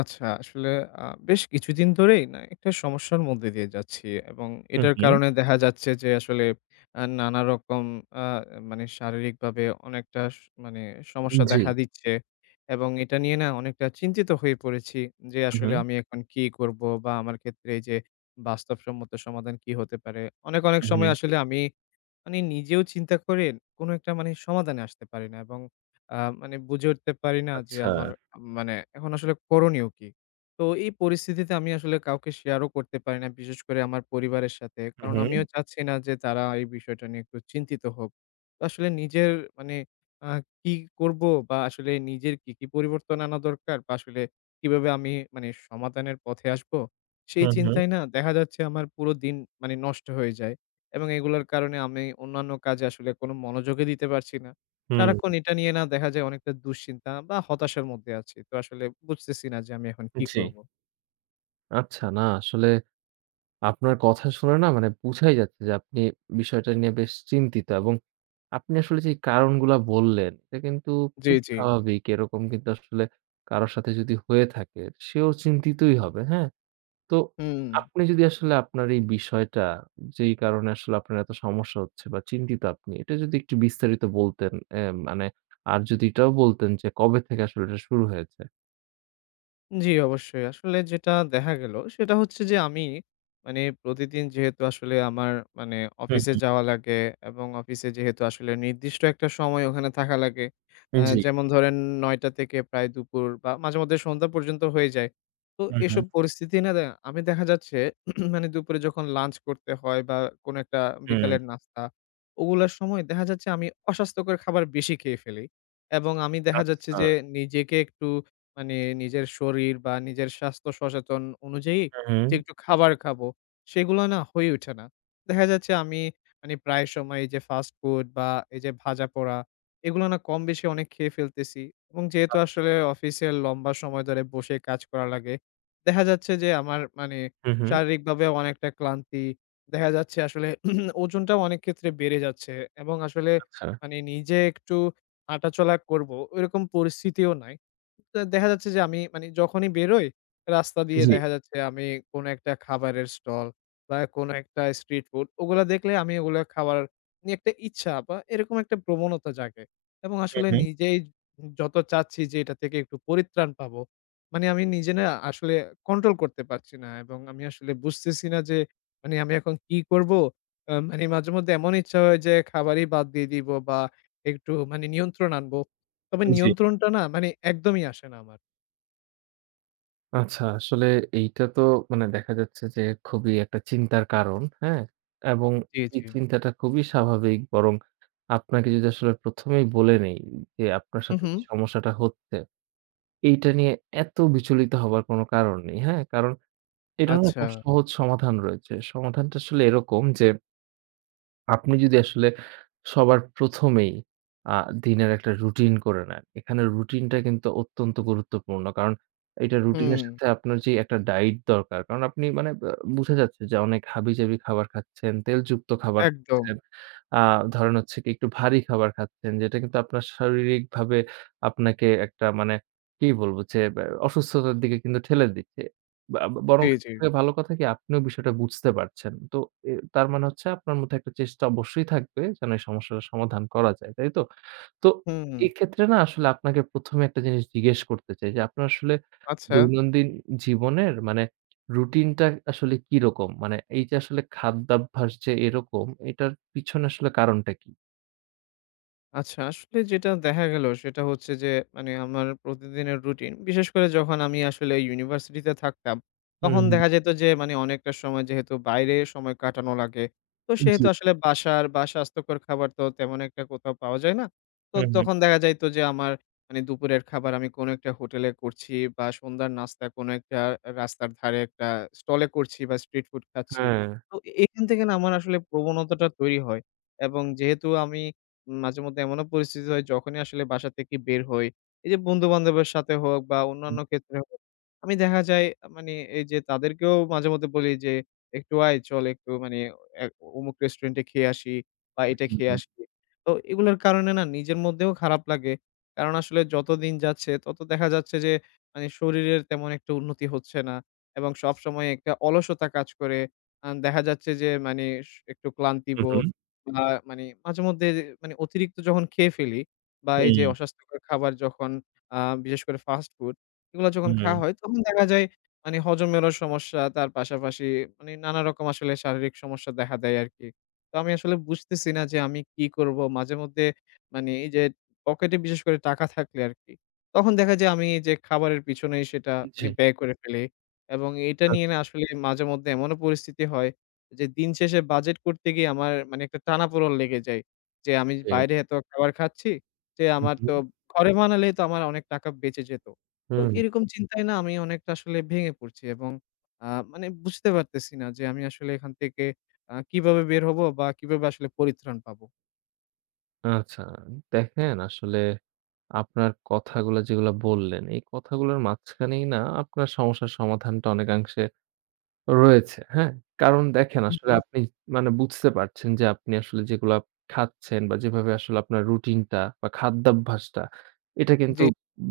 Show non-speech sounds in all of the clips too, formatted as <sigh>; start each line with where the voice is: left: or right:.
left: আচ্ছা, আসলে আ বেশ কিছুদিন ধরেই না একটা সমস্যার মধ্যে দিয়ে যাচ্ছি, এবং
right: হুম,
left: এটার
right: হুম।
left: কারণে দেখা যাচ্ছে যে আসলে নানা রকম, আ মানে শারীরিকভাবে অনেকটা মানে সমস্যা
right: জি।
left: দেখা দিচ্ছে। এবং এটা নিয়ে না অনেকটা চিন্তিত হয়ে পড়েছি যে
right: হুম,
left: আসলে
right: হুম,
left: আমি এখন কি করব, বা আমার ক্ষেত্রে এই যে বাস্তবসম্মত সমাধান কি হতে পারে? অনেক, অনেক
right: হুম।
left: সময়
right: হুম।
left: আসলে আমি মানে নিজেও চিন্তা করে কোনো একটা মানে সমাধানে আসতে পারি না, এবং আ মানে বুঝে উঠতে পারি না যে
right: আচ্ছা।
left: আমার মানে এখন আসলে করণীয় কি? তো এই পরিস্থিতিতে আমি আসলে কাউকে শেয়ারও করতে পারি না, বিশেষ করে আমার পরিবারের সাথে।
right: হুম,
left: কারণ
right: হুম,
left: আমিও চাচ্ছি না যে তারা এই বিষয়টা নিয়ে একটু চিন্তিত হোক। তো আসলে নিজের মানে আ কি করব, বা আসলে নিজের কি, কি পরিবর্তন আনা দরকার, বা আসলে কিভাবে আমি মানে সমাধানের পথে আসবো? সেই
right: হুম, হুম,
left: চিন্তায় না দেখা যাচ্ছে আমার পুরো দিন মানে নষ্ট হয়ে যায়। এবং এগুলোর কারণে আমি অন্যান্য কাজে আসলে কোনো মনোযোগই দিতে পারছি না।
right: হুম।
left: সারাক্ষণ এটা নিয়ে না দেখা যায় অনেকটা দুশ্চিন্তা বা হতাশার মধ্যে আছি। তো আসলে বুঝতেছি না যে আমি এখন কি
right: জি।
left: করব?
right: আচ্ছা, না আসলে আপনার কথা শুনে, না মানে বুঝাই যাচ্ছে যে আপনি বিষয়টা নিয়ে বেশ চিন্তিত, এবং আপনি আসলে যে কারণগুলা বললেন এটা কিন্তু
left: জি,
right: খুব
left: জি।
right: স্বাভাবিক। এরকম কিন্তু আসলে কারো সাথে যদি হয়ে থাকে সেও চিন্তিতই হবে, হ্যাঁ? তো
left: হুম।
right: আপনি যদি আসলে আপনার এই বিষয়টা, যেই কারণে আসলে আপনার এত সমস্যা হচ্ছে বা চিন্তিত আপনি, এটা যদি একটু বিস্তারিত বলতেন, মানে, আর যদি এটাও বলতেন যে কবে থেকে আসলে এটা শুরু হয়েছে?
left: জি, অবশ্যই। আসলে যেটা দেখা গেল সেটা হচ্ছে যে আমি মানে প্রতিদিন যেহেতু আসলে আমার মানে
right: হুম,
left: অফিসে
right: হুম।
left: যাওয়া লাগে, এবং অফিসে যেহেতু আসলে নির্দিষ্ট একটা সময় ওখানে থাকা লাগে।
right: জি।
left: যেমন ধরেন ৯ঃ০০ থেকে প্রায় দুপুর বা মাঝেমধ্যে সন্ধ্যা পর্যন্ত হয়ে যায়। তো
right: হুম, হুম,
left: এসব পরিস্থিতি না আমি দেখা যাচ্ছে <clears throat> মানে দুপুরে যখন লাঞ্চ করতে হয়, বা কোনো একটা
right: হুম।
left: বিকালের নাস্তা, ওগুলার সময় দেখা যাচ্ছে আমি অস্বাস্থ্যকর খাবার বেশি খেয়ে ফেলি। এবং আমি দেখা যাচ্ছে
right: আচ্ছা।
left: যে নিজেকে একটু মানে নিজের শরীর বা নিজের স্বাস্থ্য সচেতন অনুযায়ী
right: হুম, হুম।
left: যে একটু খাবার খাবো, সেগুলো না হয়ে ওঠে না। দেখা যাচ্ছে আমি মানে প্রায় সময় এই যে ফাস্ট ফুড বা এই যে ভাজাপোড়া, এগুলো না কম বেশি অনেক খেয়ে ফেলতেছি, এবং যেহেতু
right: আচ্ছা।
left: আসলে অফিসের লম্বা সময় ধরে বসে কাজ করা লাগে, দেখা যাচ্ছে যে আমার মানে
right: হুম, হুম।
left: শারীরিকভাবেও অনেকটা ক্লান্তি, দেখা যাচ্ছে আসলে <clears throat> ওজনটাও অনেক ক্ষেত্রে বেড়ে যাচ্ছে, এবং আসলে
right: আচ্ছা।
left: মানে নিজে একটু হাঁটাচলা করবো, ওইরকম পরিস্থিতিও নাই। দেখা যাচ্ছে যে আমি মানে যখনই বেরোই, রাস্তা দিয়ে
right: জি।
left: দেখা যাচ্ছে আমি কোনো একটা খাবারের স্টল বা কোনো একটা স্ট্রিট ফুড, ওগুলা দেখলে আমি ওগুলা খাওয়ার নিয়ে একটা ইচ্ছা বা এরকম একটা প্রবণতা জাগে। এবং
right: হুম,
left: আসলে
right: হুম।
left: নিজেই যত চাচ্ছি যে এটা থেকে একটু পরিত্রাণ পাবো, মানে আমি নিজে না আসলে কন্ট্রোল করতে পারছি না, এবং আমি আসলে বুঝতেছি না যে মানে আমি এখন কি করবো? মানে মাঝেমধ্যে এমন ইচ্ছা হয় যে খাবারই বাদ দিয়ে দিব বা একটু মানে নিয়ন্ত্রণ আনবো। তবে
right: জি।
left: নিয়ন্ত্রণটা না মানে একদমই আসে না আমার।
right: আচ্ছা, আসলে এইটা তো মানে দেখা যাচ্ছে যে খুবই একটা চিন্তার কারণ, হ্যাঁ? এবং
left: জি,
right: এই
left: জি।
right: চিন্তাটা খুবই স্বাভাবিক। বরং আপনাকে যদি আসলে ১ম এই বলে নেই যে আপনার
left: হু,
right: সাথে
left: হু।
right: যে সমস্যাটা হচ্ছে, এইটা নিয়ে এত বিচলিত হবার কোনো কারণ নেই, হ্যাঁ? কারণ এটার না
left: আচ্ছা।
right: খুব সহজ সমাধান রয়েছে। সমাধানটা আসলে এরকম যে আপনি যদি আসলে সবার প্রথমেই আ দিনের একটা রুটিন করে নেন। এখানে রুটিনটা কিন্তু অত্যন্ত গুরুত্বপূর্ণ। কারণ এটা রুটিনের
left: হুম।
right: সাথে আপনার যে একটা ডায়েট দরকার। কারণ আপনি মানে বুঝা যাচ্ছে যে অনেক হাবিজাবি খাবার খাচ্ছেন, তেলযুক্ত খাবার
left: একদম।
right: খাচ্ছেন। আ ধরেন হচ্ছে কি একটু ভারী খাবার খাচ্ছেন, যেটা কিন্তু আপনার শারীরিকভাবে আপনাকে একটা মানে কি বলবো যে অসুস্থতার দিকে কিন্তু ঠেলে দিচ্ছে। বা বরং,
left: জি, জি।
right: থেকে ভালো কথা কি আপনিও বিষয়টা বুঝতে পারছেন। তো এ, তার মানে হচ্ছে আপনার মধ্যে একটা চেষ্টা অবশ্যই থাকবে যেন এই সমস্যাটা সমাধান করা যায়, তাই তো? তো
left: হুম।
right: এক্ষেত্রে না আসলে আপনাকে ১ম এ একটা জিনিস জিজ্ঞেস করতে চাই যে আপনার আসলে
left: আচ্ছা।
right: দৈনন্দিন জীবনের মানে রুটিনটা আসলে কিরকম? মানে এই যে আসলে খাদ্যাভ্যাস যে এরকম, এটার পিছনে আসলে কারণটা কি?
left: আচ্ছা, আসলে যেটা দেখা গেল সেটা হচ্ছে যে মানে আমার প্রতিদিনের রুটিন। বিশেষ করে যখন আমি আসলে ইউনিভার্সিটিতে থাকতাম,
right: হুম,
left: তখন
right: হুম।
left: দেখা যেত যে মানে অনেকটা সময় যেহেতু বাইরে সময় কাটানো লাগে। তো
right: জি।
left: সেহেতু আসলে বাসার বা স্বাস্থ্যকর খাবার তো তেমন একটা কোথাও পাওয়া যায় না। তো
right: হুম, হুম।
left: তখন দেখা যাইত যে আমার মানে দুপুরের খাবার আমি কোনো একটা হোটেলে করছি, বা সন্ধ্যার নাস্তা কোনো একটা রাস্তার ধারে একটা স্টলে করছি বা স্ট্রিট ফুড খাচ্ছি।
right: হ্যাঁ।
left: তো এখান থেকে না আমার আসলে প্রবণতাটা তৈরি হয়, এবং যেহেতু আমি মাঝেমধ্যে এমনও পরিস্থিতি হয় যখনই আসলে বাসা থেকে বের হই, এই যে বন্ধু-বান্ধবের সাথে হোক বা অন্যান্য
right: হুম,
left: ক্ষেত্রে হোক, আমি দেখা যায় মানে এই যে তাদেরকেও মাঝেমধ্যে বলি যে, "একটু আয় চল একটু মানে এ অমুক রেস্টুরেন্টে খেয়ে আসি বা এটা
right: হুম,
left: খেয়ে
right: হুম,
left: আসি।" তো এগুলোর কারণে না নিজের মধ্যেও খারাপ লাগে। কারণ আসলে যত দিন যাচ্ছে তত দেখা যাচ্ছে যে মানে শরীরের তেমন একটা উন্নতি হচ্ছে না, এবং সবসময় একটা অলসতা কাজ করে। দেখা যাচ্ছে যে মানে একটু
right: হুম,
left: ক্লান্তিবোধ, আ মানে মাঝেমধ্যে মানে অতিরিক্ত যখন খেয়ে ফেলি, বা এই
right: হুম,
left: যে অস্বাস্থ্যকর খাবার যখন, আ বিশেষ করে ফাস্ট ফুড, এগুলো যখন
right: হুম,
left: খাওয়া হয় তখন দেখা যায় মানে হজমেরও সমস্যা, তার পাশাপাশি মানে নানা রকম আসলে শারীরিক সমস্যা দেখা দেয় আরকি। তো আমি আসলে বুঝতেছি না যে আমি কি করব? মাঝেমধ্যে মানে এই যে পকেটে বিশেষ করে টাকা থাকলে আরকি। তখন দেখা যায় আমি এই যে খাবারের পিছনেই সেটা
right: জি,
left: মানে ব্যয় করে ফেলি, এবং এটা নিয়ে না
right: আচ্ছা,
left: আসলে মাঝেমধ্যে এমনও পরিস্থিতি হয় যে দিন শেষে বাজেট করতে গিয়ে আমার মানে একটা টানাপোড়ন লেগে যায়। যে আমি
right: জি।
left: বাইরে এত খাবার খাচ্ছি যে
right: হুম,
left: আমার তো
right: হুম,
left: ঘরে বানালেই তো আমার অনেক টাকা বেঁচে যেত। তো
right: হুম।
left: এরকম চিন্তায় না আমি অনেকটা আসলে ভেঙে পড়ছি, এবং আ মানে বুঝতে পারতেছি না যে আমি আসলে এখান থেকে কিভাবে বের হবো বা কিভাবে আসলে পরিত্রাণ পাবো?
right: আচ্ছা। দেখেন আসলে আপনার কথাগুলো যেগুলা বললেন, এই কথাগুলোর মাঝখানেই না আপনার সমস্যার সমাধানটা অনেকাংশে রয়েছে, হ্যাঁ? কারণ দেখেন
left: হুম,
right: আসলে
left: হুম।
right: আপনি মানে বুঝতে পারছেন যে আপনি আসলে যেগুলা খাচ্ছেন বা যেভাবে আসলে আপনার রুটিনটা বা খাদ্যাভ্যাসটা, এটা কিন্তু
left: জি।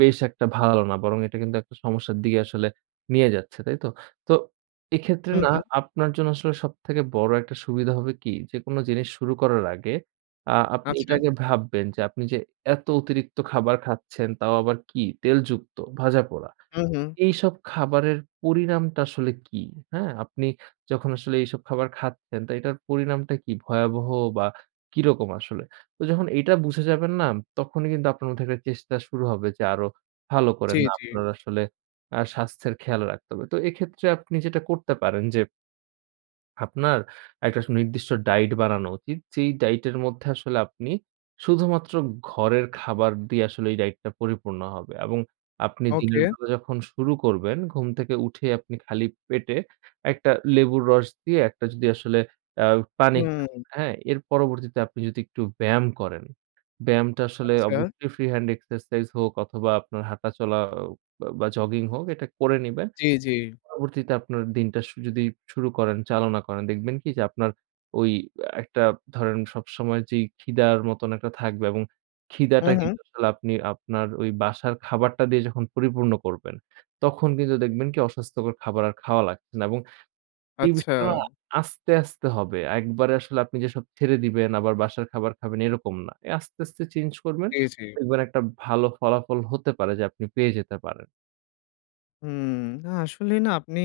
right: বেশ একটা ভালো না। বরং এটা কিন্তু একটা সমস্যার দিকে আসলে নিয়ে যাচ্ছে, তাই তো? তো এক্ষেত্রে
left: হুম,
right: না
left: হুম।
right: আপনার জন্য আসলে সবথেকে বড় একটা সুবিধা হবে কি? যেকোনো জিনিস শুরু করার আগে আপনি
left: আচ্ছা।
right: এটা আগে ভাববেন যে আপনি যে এত অতিরিক্ত খাবার খাচ্ছেন, তাও আবার কি তেলযুক্ত, ভাজাপোড়া।
left: হুম, হুম।
right: এইসব খাবারের পরিণামটা আসলে কি? হ্যাঁ? আপনি যখন আসলে এইসব খাবার খাচ্ছেন, তো এটার পরিণামটা কি ভয়াবহ বা কিরকম আসলে? তো যখন এইটা বুঝে যাবেন না, তখনই কিন্তু আপনার মধ্যে একটা চেষ্টা শুরু হবে যে আরো ভালো করে
left: জি,
right: না
left: জি।
right: আপনার আসলে স্বাস্থ্যের খেয়াল রাখতে হবে। তো এক্ষেত্রে আপনি যেটা করতে পারেন যে আপনার একটা নির্দিষ্ট ডায়েট বানানো উচিত। যেই ডায়েটের মধ্যে আসলে আপনি শুধুমাত্র ঘরের খাবার দিয়ে আসলে এই ডায়েটটা পরিপূর্ণ হবে, এবং আপনি দিনের
left: ওকে।
right: বেলা যখন শুরু করবেন, ঘুম থেকে উঠে আপনি খালি পেটে একটা লেবুর রস দিয়ে একটা যদি আসলে আ পানি খান,
left: হুম।
right: হ্যাঁ? এর পরবর্তীতে আপনি যদি একটু ব্যায়াম করেন, ব্যায়ামটা আসলে
left: আচ্ছা।
right: অবশ্যই ফ্রি হ্যান্ড এক্সারসাইজ হোক অথবা আপনার হাঁটাচলা বা জগিং হোক, এটা করে নিবেন।
left: জি, জি।
right: পরবর্তীতে আপনার দিনটা যদি শুরু করেন, চালনা করেন, দেখবেন কি যে আপনার ওই একটা, ধরেন, সবসময় যেই খিদার মতন একটা থাকবে, এবং
left: হুম,
right: খিদাটা
left: হুম।
right: কিন্তু আসলে আপনি আপনার ওই বাসার খাবারটা দিয়ে যখন পরিপূর্ণ করবেন, তখন কিন্তু দেখবেন কি অস্বাস্থ্যকর খাবার আর খাওয়া লাগছে না, এবং এই
left: আচ্ছা।
right: বিষয়টা না আস্তে, আস্তে হবে। একবারে আসলে আপনি যে সব ছেড়ে দিবেন আবার বাসার খাবার খাবেন এরকম না। এ আস্তে, আস্তে চেঞ্জ করবেন।
left: জি, জি।
right: দেখবেন একটা ভালো ফলাফল হতে পারে যে আপনি পেয়ে যেতে পারেন।
left: হুম, না আসলে না আপনি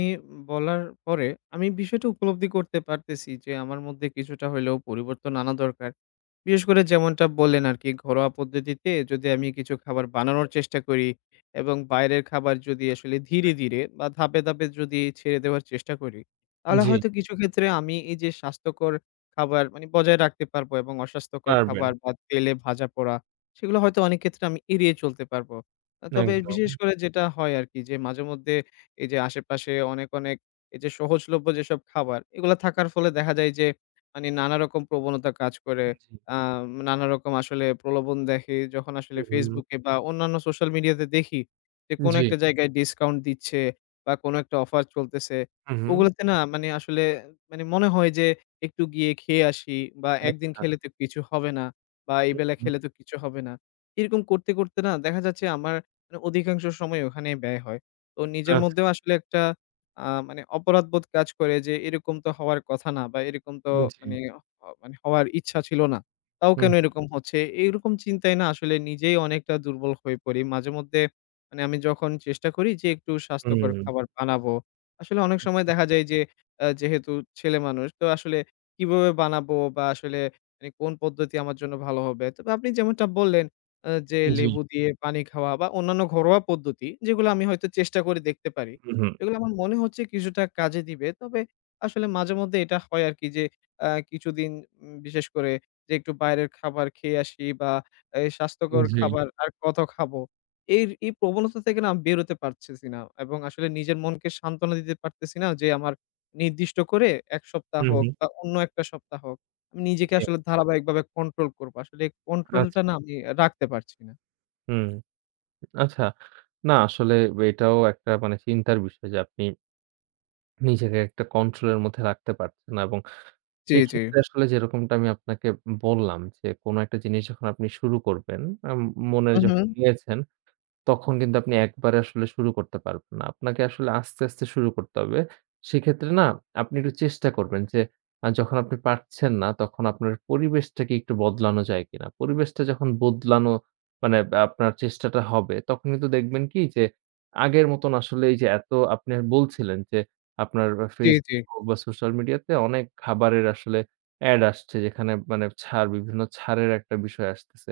left: বলার পরে আমি বিষয়টা উপলব্ধি করতে পারতেছি যে আমার মধ্যে কিছুটা হইলেও পরিবর্তন আনা দরকার। বিশেষ করে যেমনটা বললেন আরকি ঘরোয়া পদ্ধতিতে যদি আমি কিছু খাবার বানানোর চেষ্টা করি, এবং বাইরের খাবার যদি আসলে ধীরে,
right: হ্যাঁ।
left: ধীরে বা ধাপে, ধাপে যদি ছেড়ে দেওয়ার চেষ্টা করি, তাহলে
right: জি,
left: হয়তো কিছু ক্ষেত্রে আমি এই যে স্বাস্থ্যকর খাবার মানে বজায় রাখতে পারবো, এবং অস্বাস্থ্যকর
right: পারবেন।
left: খাবার বা তেলে ভাজা পোড়া সেগুলো হয়তো অনেক ক্ষেত্রে আমি এড়িয়ে চলতে পারবো। তবে
right: একদম।
left: বিশেষ করে যেটা হয় আরকি যে মাঝেমধ্যে এই যে আশেপাশে অনেক, অনেক এই যে সহজলভ্য যেসব খাবার, এগুলা থাকার ফলে দেখা যায় যে মানে নানারকম প্রবণতা কাজ করে।
right: জি।
left: নানারকম আসলে প্রলোভন দেখে যখন
right: হুম,
left: আসলে
right: হুম,
left: Facebook এ বা অন্যান্য সোশ্যাল মিডিয়াতে দেখি যে কোনো
right: জি।
left: একটা জায়গায় ডিসকাউন্ট দিচ্ছে বা কোনো একটা অফার চলতেছে।
right: হুম, হুম।
left: ওগুলোতে না মানে আসলে মানে মনে হয় যে একটু গিয়ে খেয়ে আসি, বা একদিন
right: আচ্ছা।
left: খেলে তো কিছু হবে না, বা এই
right: হুম,
left: বেলা
right: হুম।
left: খেলে তো কিছু হবে না। এরকম করতে, করতে না দেখা যাচ্ছে আমার মানে অধিকাংশ সময় ওখানে ব্যয় হয়। তো নিজের
right: আচ্ছা।
left: মধ্যেও আসলে একটা মানে অপরাধবোধ কাজ করে যে এরকম তো হওয়ার কথা না, বা এরকম তো
right: জি।
left: মানে, মানে হওয়ার ইচ্ছা ছিল না। তাও
right: হুম,
left: কেন এরকম হচ্ছে? এইরকম চিন্তায় না আসলে নিজেই অনেকটা দুর্বল হয়ে পড়ি। মাঝেমধ্যে মানে আমি যখন চেষ্টা করি যে একটু স্বাস্থ্যকর
right: হুম।
left: খাবার বানাবো। আসলে অনেক সময় দেখা যায় যে যেহেতু ছেলেমানুষ তো আসলে কিভাবে বানাবো, বা আসলে মানে কোন পদ্ধতি আমার জন্য ভালো হবে? তবে আপনি যেমনটা বললেন, যে
right: হুম, জি।
left: লেবু দিয়ে পানি খাওয়া বা অন্যান্য ঘরোয়া পদ্ধতি, যেগুলো আমি হয়তো চেষ্টা করে দেখতে পারি।
right: হুম, হুম।
left: এগুলো আমার মনে হচ্ছে কিছুটা কাজে দিবে। তবে আসলে মাঝেমধ্যে এটা হয় আরকি যে কিছুদিন, বিশেষ করে যে একটু বাইরের খাবার খেয়ে আসি, বা এই স্বাস্থ্যকর
right: জি।
left: খাবার আর কত খাবো? এই এই প্রবণতা থেকে না আমি বেরোতে পারতেছি না, এবং আসলে নিজের মনকে সান্ত্বনা দিতে পারতেছি না যে আমার নির্দিষ্ট করে ১ সপ্তাহ
right: হুম,
left: হোক
right: হুম।
left: বা অন্য একটা সপ্তাহ হোক, আমি নিজেকে
right: জি।
left: আসলে ধারাবাহিকভাবে কন্ট্রোল করবো। আসলে এই
right: আচ্ছা।
left: কন্ট্রোলটা না আমি রাখতে পারছি না।
right: হুম। আচ্ছা। না আসলে এটাও একটা মানে চিন্তার বিষয় যে আপনি নিজেকে একটা কন্ট্রোলের মধ্যে রাখতে পারছেন না, এবং
left: জি, জি।
right: এক্ষেত্রে আসলে যেরকমটা আমি আপনাকে বললাম যে, কোন একটা জিনিস যখন আপনি শুরু করবেন, আম মনে
left: হু, হু।
right: যখন নিয়েছেন, তখন কিন্তু আপনি একবারে আসলে শুরু করতে পারবেন না। আপনাকে আসলে আস্তে, আস্তে শুরু করতে হবে। সেক্ষেত্রে না আপনি একটু চেষ্টা করবেন যে যখন আপনি পারছেন না তখন আপনার পরিবেশটাকে একটু বদলানো যায় কিনা? পরিবেশটা যখন বদলানো মানে আপনার চেষ্টাটা হবে, তখন কিন্তু দেখবেন কি যে আগের মতন আসলে এই যে এত আপনি বলছিলেন যে আপনার
left: জি, জি।
right: Facebook হোক বা সোশ্যাল মিডিয়াতে অনেক খাবারের আসলে এড আসছে, যেখানে মানে ছাড়, বিভিন্ন ছাড়ের একটা বিষয় আসতেছে।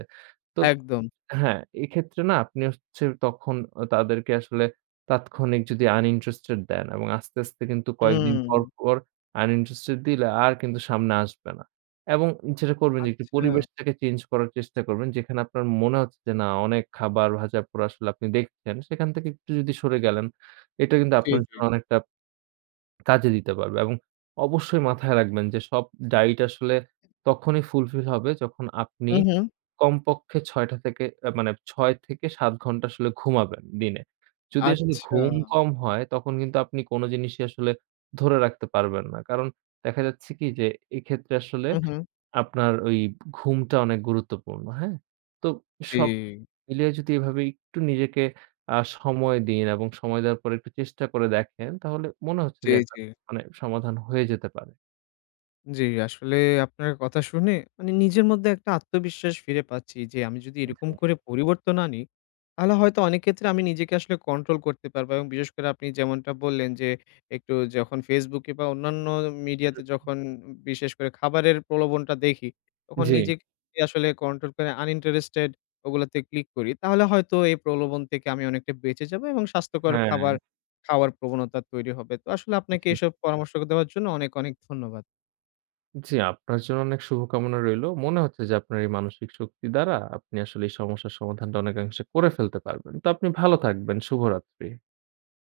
right: তো
left: একদম।
right: হ্যাঁ, এক্ষেত্রে না আপনি হচ্ছে তখন তাদেরকে আসলে তাৎক্ষণিক যদি uninterested দেন, এবং আস্তে, আস্তে কিন্তু কয়েকদিন
left: হুম।
right: পর, পর uninterested দিলে আর কিন্তু সামনে আসবে না। এবং যেটা করবেন যে একটু
left: আচ্ছা।
right: পরিবেশটাকে চেঞ্জ করার চেষ্টা করবেন। যেখানে আপনার মনে হচ্ছে যে না অনেক খাবার ভাজাপোড়া আসলে আপনি দেখছেন, সেখান থেকে একটু যদি সরে গেলেন, এটা কিন্তু
left: জি,
right: আপনার
left: জি।
right: জন্য অনেকটা কাজে দিতে পারবে, এবং অবশ্যই মাথায় রাখবেন যে সব ডায়েট আসলে তখনই ফুলফিল হবে যখন আপনি
left: হু, হু।
right: কমপক্ষে ৬ টা থেকে মানে ৬ থেকে ৭ ঘন্টা আসলে ঘুমাবেন দিনে। যদি আসলে
left: আচ্ছা।
right: ঘুম কম হয় তখন কিন্তু আপনি কোন জিনিসই আসলে ধরে রাখতে পারবেন না। কারণ দেখা যাচ্ছে কি যে এক্ষেত্রে আসলে
left: হু, হু।
right: আপনার ওই ঘুমটা অনেক গুরুত্বপূর্ণ, হ্যাঁ? তো
left: জি,
right: সব মিলিয়ে যদি এভাবে একটু নিজেকে সময় দিন এবং সময় দেওয়ার পরে একটু চেষ্টা করে দেখেন, তাহলে মনে হচ্ছে
left: জি,
right: যে একটা
left: জি।
right: মানে সমাধান হয়ে যেতে পারে।
left: জি, আসলে আপনার কথা শুনে মানে নিজের মধ্যে একটা আত্মবিশ্বাস ফিরে পাচ্ছি যে আমি যদি এরকম
right: জি,
left: করে পরিবর্তন আনি, তাহলে হয়তো অনেক ক্ষেত্রে আমি নিজেকে আসলে কন্ট্রোল করতে পারবো, এবং বিশেষ করে আপনি যেমনটা বললেন যে একটু যখন Facebook এ বা অন্যান্য মিডিয়াতে যখন বিশেষ করে খাবারের প্রলোভনটা দেখি, তখন
right: জি,
left: নিজেকে আসলে কন্ট্রোল করে uninterested ওগুলাতে ক্লিক করি। তাহলে হয়তো এই প্রলোভন থেকে আমি অনেকটা বেঁচে যাবো এবং স্বাস্থ্যকর
right: হ্যাঁ,
left: খাবার খাওয়ার প্রবণতা তৈরি হবে। তো আসলে আপনাকে
right: জি,
left: এসব পরামর্শ দেওয়ার জন্য অনেক, অনেক ধন্যবাদ।
right: জি, আপনার জন্য অনেক শুভকামনা রইলো। মনে হচ্ছে যে আপনার এই মানসিক শক্তি দ্বারা আপনি আসলে এই সমস্যার সমাধানটা অনেকাংশে করে ফেলতে পারবেন। তো আপনি ভালো থাকবেন। শুভরাত্রি।